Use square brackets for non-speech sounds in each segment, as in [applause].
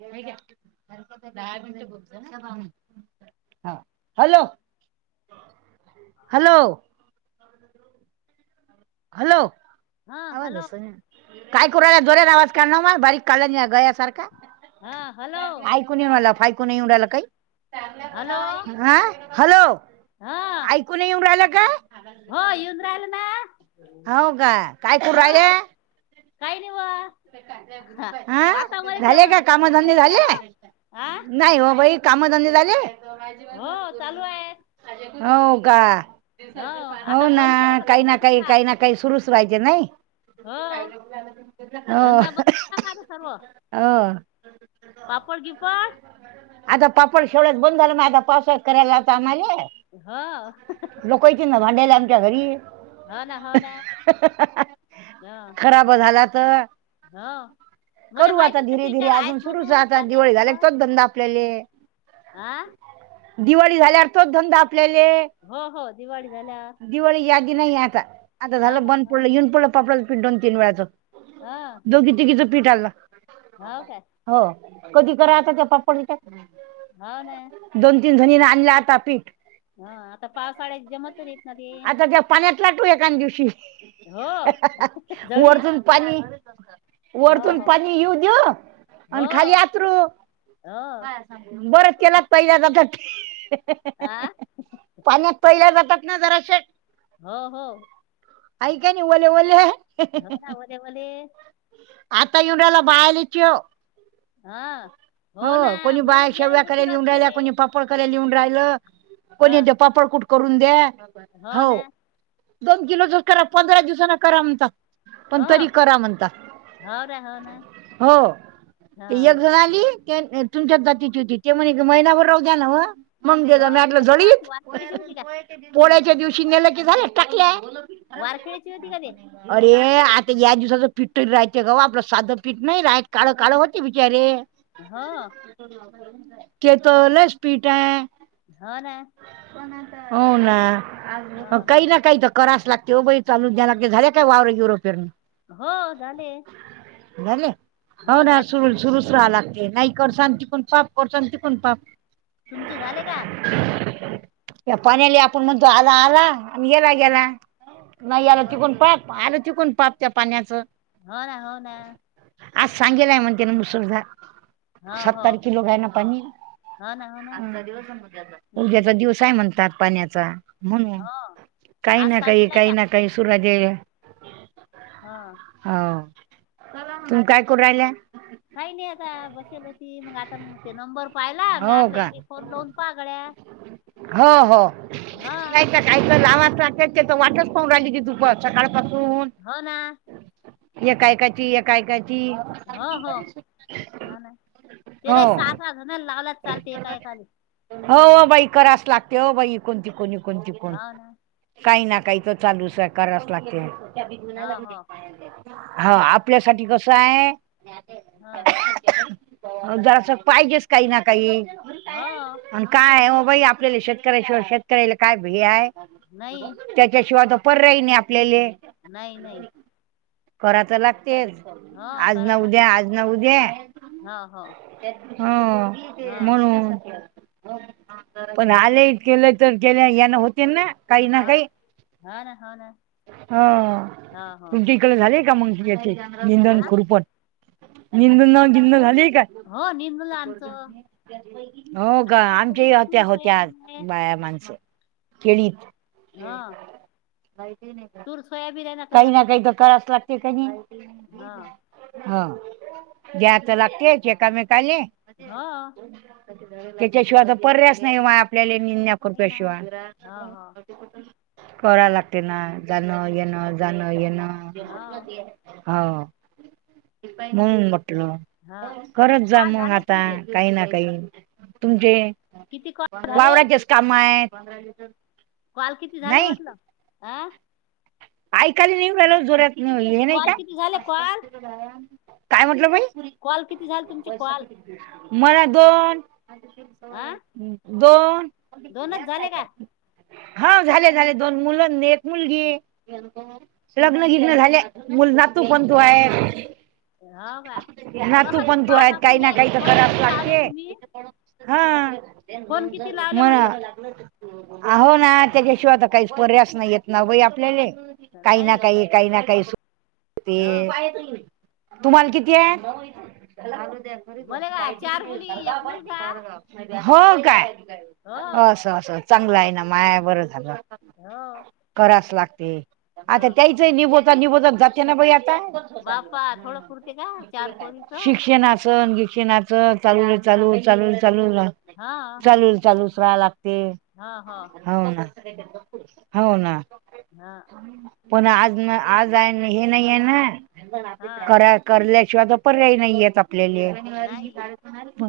हे घ्या दहा मिनट बोलतो हा [unintelligible] हाव हालो! हालो! हालो हा हॅलो आवाजच नाही. काय ऐकू [unintelligible] जोऱ्यान आवाज काढ ना माय बारीक काल्याणी गयासार हा हालो! कुणी मला फाय कुणी येऊ राहिला हॅलो कायी हा हालो आय कुणी येऊन राहिला का? व्हय येऊन राहिल ना हो का काय करू राहिले हा काय नी व्ह हा झाले का कामधंदे पाहिले झाले? आ नाही ओ बाई कामधंदे झाले? हो चालू आहे हाव का हो हाव आता ना बंद केला का काही धंदा ना काही समजा काही ना काही सुरूच पाहिजे नाही. हो धंदा बंद करणार सर्व. हाव पापड घेऊ का? आता पापड [unintelligible] बंद झालं आता पावसाळ्यात करायला आता आम्हले हं लोक येतील ना भांडायला आमच्या घरी, हो ना हो ना खरा ब झाला त हा मले माहीतच नाही धीरे तू इचावर आहेस म्हणून कार्या ॲपवर गंध आपल्याले आ दिवाळी झाल्यावर तो धंदा आपल्याले. हो हो दिवाळी झाल्यावर दिवाळी यागी नाही आता आता हो झालं ना बंद हो पडलं येऊन पडलं पापडाच पीठ दोन तीन वेळाचं हं दोघी तिघीच पीठ आलं काय हो कधी हो करा आता ते पाप्पड हो ना हित दोनतीन जणीन आणल्या आता पीठ हा आता पावसाळ्यात जमत नाहीत ना ते. आता त्या पाण्यात लाटू एकान दिवशी. हो जळीत वरतून पाणी हो वरतून हो पाणी येऊ द्यु हो आण खाली आतरू हो बरच केलात पहिल्यादा कट. आ! पाण्यात पहिल्या जातात ना जराशे हो हो! ऐकी नी ओले ओले. घव ना वले वले. आता येऊन राहिला बाया लेकीयो. हा हो ना मला लय उशीरात केले. पत्र लिहवून राहिलो हा कोणी म्हणत पापड कुट करून द्या हो. दोन किलोचच करा पंधरा दिवसाांना करा म्हणता. पण हो तरी करा म्हणता हो ना हो ना हो! हा ते एक घळ आली ते तुमच्याच जातीची होती ते म्हणे महिनाभर राहू द्या ना म. मग हो जें म कोण्या गावाची जळीत वारखेडची होती का पोळ्याच्या दिवशी नेलं की झालं टकल्या. वारखेळेची होती का ते. अरे ये आता या दिवसाचं पीठ राहतें कव्हा आपलं साधं पीठ नाही राहत काळं काळ होते बिचारे. हा! केतो लस पीट हाय. हो ना! हो हो ना हो काही ना काही तर करास लागते बाई चालू द्याला झाल्या काय वावर युरो पेरणी हो झाले! झाले हाऊ हो ना झाले सुरू सुरूच राहला. ते नाही कर शांती पण पाप अशांती पण पाप. तुमचे झाले का? या पाण्याली आपण म्हणतो आला आला आणि गेला गेला. नाही आला हो की पण पाप आलं चि पण पाप त्या पाण्याचं. हो ना हो ना! आज सांगेल हाय म्हणते ना मुसुधा. हो हो सत्तर किलो हाय ना पाणी हो ना हो ना आज नदीवरचा हम्म उद्याचा काय म्हणता पाण्याचा म्हणून हो काही आज ना काही सांगेलाय का काही ना काही सूराजे हा! हाऊ तुम्ही काय करू राहिल्या. काही नाही आता बसेल होती मग आता ते नंबर. पाहिला मी हो आपलं का इडी फोन लावून पागळ्या हो हो ह. नाही तर काय तर लावा [unintelligible] वाटच पाहून राहिली की तुप सकाळ हो ना पाासून एकायकाची एकायकाची. हो हो हा ना हो त्याला सहा सहा जण लावलात चालते एका एकादी. हो हो बाई करास लागते हो बाई कोणती कोणी कोणती कोणी. हो ना काही ना काही तो चालूच कराच लागते. हो हो हा आपल्यासाठी कस हाय? हा! जरास पाहिजेच काही ना काही. हो! आणि काय ओ बाई आपल्याला शेतकऱ्याशिवाय शेतकऱ्याला काय भेय आहे नाही त्याच्याशिवाय पर राही नाही आपल्याले. नाही नाही. करा तर लागतेच हो आज करा न उद्या लागते आज न उद्या. हो हो हो हो म्हणून. पण आलेत केलं तर केले याना होते ना. काही ना हो काही हो ना हो ना हा हो हो तुमची कडे झालेय का मंग याचे निंदन खुरपण निंदन [unintelligible] झाली का? हो निंदलं आमचं हो गा आमच्या सोयाबीन या तूर होत्या होत्या आज सोयाबीन आहे बाया मान केळीत हो तूर सोयाबीन आहे काही ना काही तर करावच लागते क नी. हा. हा द्यात लागतेच एकामेकाले. हा. त्याच्याशिवाय तर पर्यायच नाही म आपल्याले निन्या नाही खुरप्या ना शिवाय. हा हा कडा लागते ना जाणं-येणं, जाणं-येणं. हा हाव म्हणुन म्हंटल. हा करतं किती जा कॉल मग झाले आता तुमचे काही ना काही तुमचे किती कॉल झाले वावराचेस कामा आहे. कॉल किती झाले म्हटलं आं. ऐकायला नाही येऊ राहीलं जोरातन हे नाही कॉल का, किती झाले कॉल काय म्हटलं बाई? कॉल किती झाले तुमचे कॉल? मला दोन [unintelligible] आं दोन का हाव झाले झाले दोन मुलं न एक मुलगी. लग्न बिघन झाले, मुल नातू पणतू आहे. हो का नातू अह पणतू कॉल आहे आपले काही ना हे काही तर फोन करावच किती लावले तुम्ही लागते. हा फोन किती लावले मरा म्हटलं आहो ना त्याच्याशिवाय तर काहीच पर्यायच नाही येत ना बाई आपल्याले. काही ना नाही काही काही ना काही सु [inaudible] हो ते. तुम्हाला किती आहे? बोले का चार मुली एक मुलगा हो काय, हो असं असं चांगलंय ना माया बरं झालं. अयो करावच लागते, आता त्याहीचा निभवता निवभता जाते ना बाई आता. बापा थोडं पुरते का चार पोरीच हा शिक्षणाचन बिक्षना चा चालूले चालू चालूले चालू चालूला चालूच राहा लागते. हा हा. हाव ना, हाव ना. हा. पण आज नआज आहे हे नाही आहे ना, हा करया करल्याशिवाय तर पर्याय नाहीयेत आपल्याले. नाही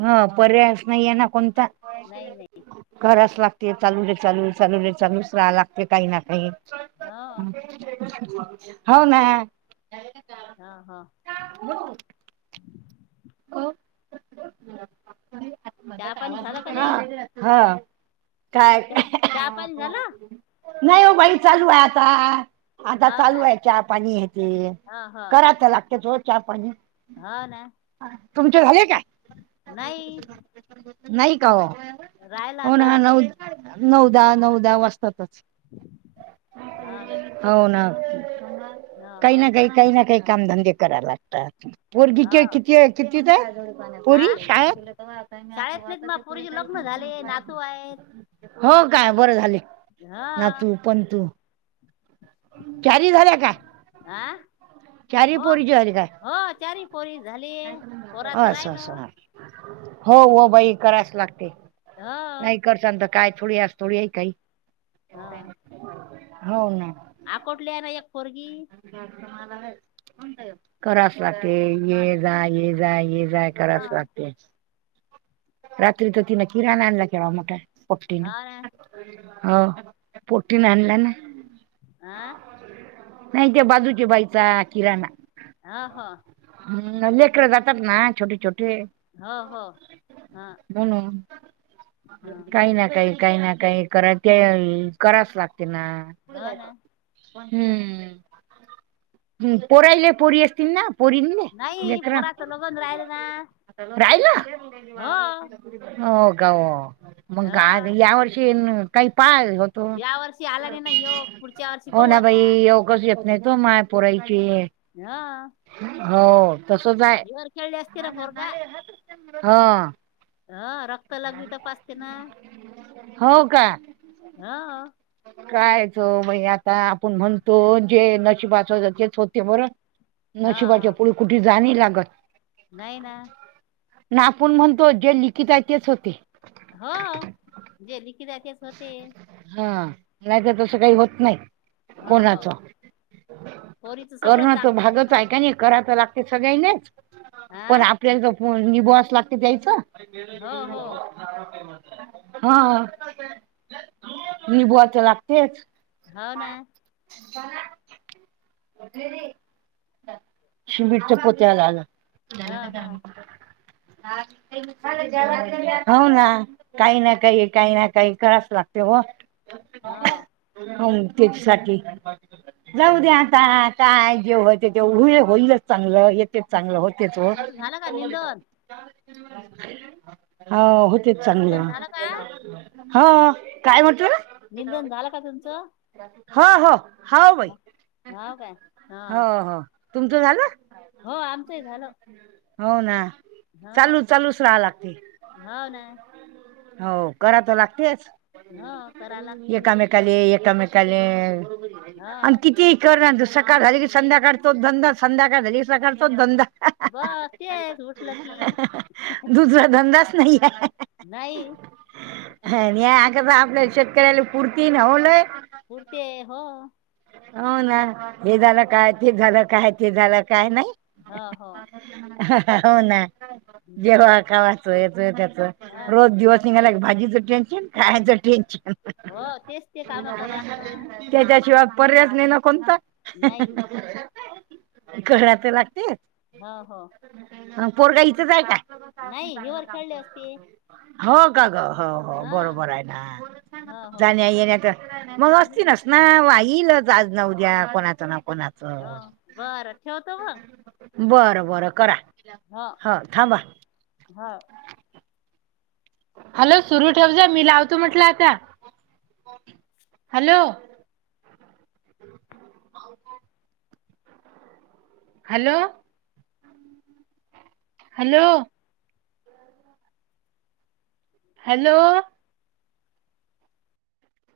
हा पर्यायच नाही आहे ना कोणता. नाही नाही कराच लागते चालू रे चालू, चालू रे चालूच राहा लागतेय काही ना काही. हो हाव ना. हा, हा. काकू, बोल, बोल. [inaudible] चहा पाणी झालं का नाही काय, चहा चहा पाणी झालं नाही वो बाई चालू हाय आता. आता हो चालू का हाय चहा पाणी हे ते, हा करावं तर लागतेच हो चहा पाणी. हा, ना. तुमचे झाले काय? नाही नाही का हो‌. राहिला हो आता ना, नऊ, नऊ दहा, नऊ दहा वाजतातच. हो ना हो ना, ह काही ना ह काही, काही ना काही, कामधंदे करा लागतात, पोरगी ह के, की कितवित ये, पोरी शाळेत? पुरीचे लग्न झाले, नातू आहेत. हो काय बरं झाले, हा नातू पणंतू चारी झाल्या का? हा चारी हो पोरीचे झाली काय? हो चारी पोरी झालीय, पोराच असं राहिल. असं. हा. हो, हो बाई करायच लागते, हो नाही करचान काय थोडी, अस थोडी आहे काही हा. हो, ना. आकोटल्या ला एक पोरगी करावच लागते, ये -जा, ये- जा, ये जाय, हा करावच लागते, रात्री तर तिने किराणा आणला केवढा मोठा. पोटीन, हा ना ह पोटीन आणला ना. आ.. नाही ते बाजूचे बाईचा किराणा. आ, हा. हम्, लेकर जातात ना छोटी -छोटी? हो, हो, हा. म्हणून, काही ना काही, काही ना काही करा ते, कराच लागते ना, हो ना हम्म हम, पोरयले पोरी असतील ना? पोरीनले नाही लेकरं, पोराचं लग्न राहिलं ना राहिल? हो हो का वो, मग का, ह या वर्षी काही काय आणलं? त, या वर्षी आला नाही ना योग पुढच्या वर्षी हो पाहू ना बाई आता योग ग, येत नाही वो, माय पोरायचीये. हा हो, तसच हाय.. खेळले असते ना पोरगा हा ह रक्त लगवी तपासते ना. हो का? हा. कायच बाई आता, आपण म्हणतो जे नशीबात वाचवतात तेच होते बर. [unintelligible] नशिबाच्या पुढ कुठे जाणी लागत. नाही ना. ना आपुण म्हणतो, जे लिखित आहे तेच होते. हो. जे लिखीत आहे [unintelligible] हा. नाही तर तसं काही होत नाही. हो हो कोणाच? पोरीचं सगळं कर्णाच चांगलं भागच ना पोरी. आहे करायला तर लागते सगळ्यांनीच. हा पण आपल्याला हो हो [unintelligible] हा. मी [unintelligible] लागतेच हो ना. [unintelligible] सिमेंटच्या पोत्याला ह ह हो ना. काही ना काही काही ना काही कराच लागते ओ. हो [unintelligible] जाऊदे आता तुमचं काय जेव [unintelligible] चांगलं येतेच चांगलं होतेच ओ. तुमचं झालं का निंदन हो. होतेच चांगले. निंदन झालं का हो. काय म्हणतो? निंदन झालं का तुमचं? हो हो. हो बाई. हो काय ह हो हो. तुमचं झालं? हो आमचंही झालं. हो ना. ह चालू चालूच राहा लागते. [unintelligible] हो. करा तर लागतेच. हो करा लागते एकामेकाले एकामेकाले हा आणि किती ही कर नाहीतर सकाळ झाली की संध्याकाळ तोच धंदा संध्याकाळ झाली क सकाळ तोच धंदा. बस तेच उठलं की. दुसरा धंदा च नाही आहे. नाही [unintelligible] आपल्या शेतकऱ्याला फुर्ती [unintelligible] फूर्ती आहे हो. हो ना. हे ह झालं काय, ते झालं काय, ते झालं काय नाही. हा हो. हो ना. हम्म, जेव्हा खावाच हेच त्याच हो ना रोज दिवस [unintelligible] भाजीचं टेन्शन, खायचं टेन्शन. हो. तेच ते कामं करा लागता. त्याच्याशिवाय पर्यायच नाही ना कोणता. नाही कराय तर लागतेच. हो हो. पोरगा इथंच आहे का? नाही हिवर खेळले असते हो [unintelligible] हो हो हा बरोबर आहे ना. हो हो जाण्यायेण्याचा. मग असती हम्म ना ना व्हाईलच आज न उद्या कोणाचं ना कोणाच. हो. बर ठेवतो ओ. बरं बरं करा. ह थांबा. हा. हॅलो सुरू ठेव जा मी लावतो म्हटलं आता. हॅलो. [inaudible] हॅलो. हॅलो. हॅलो.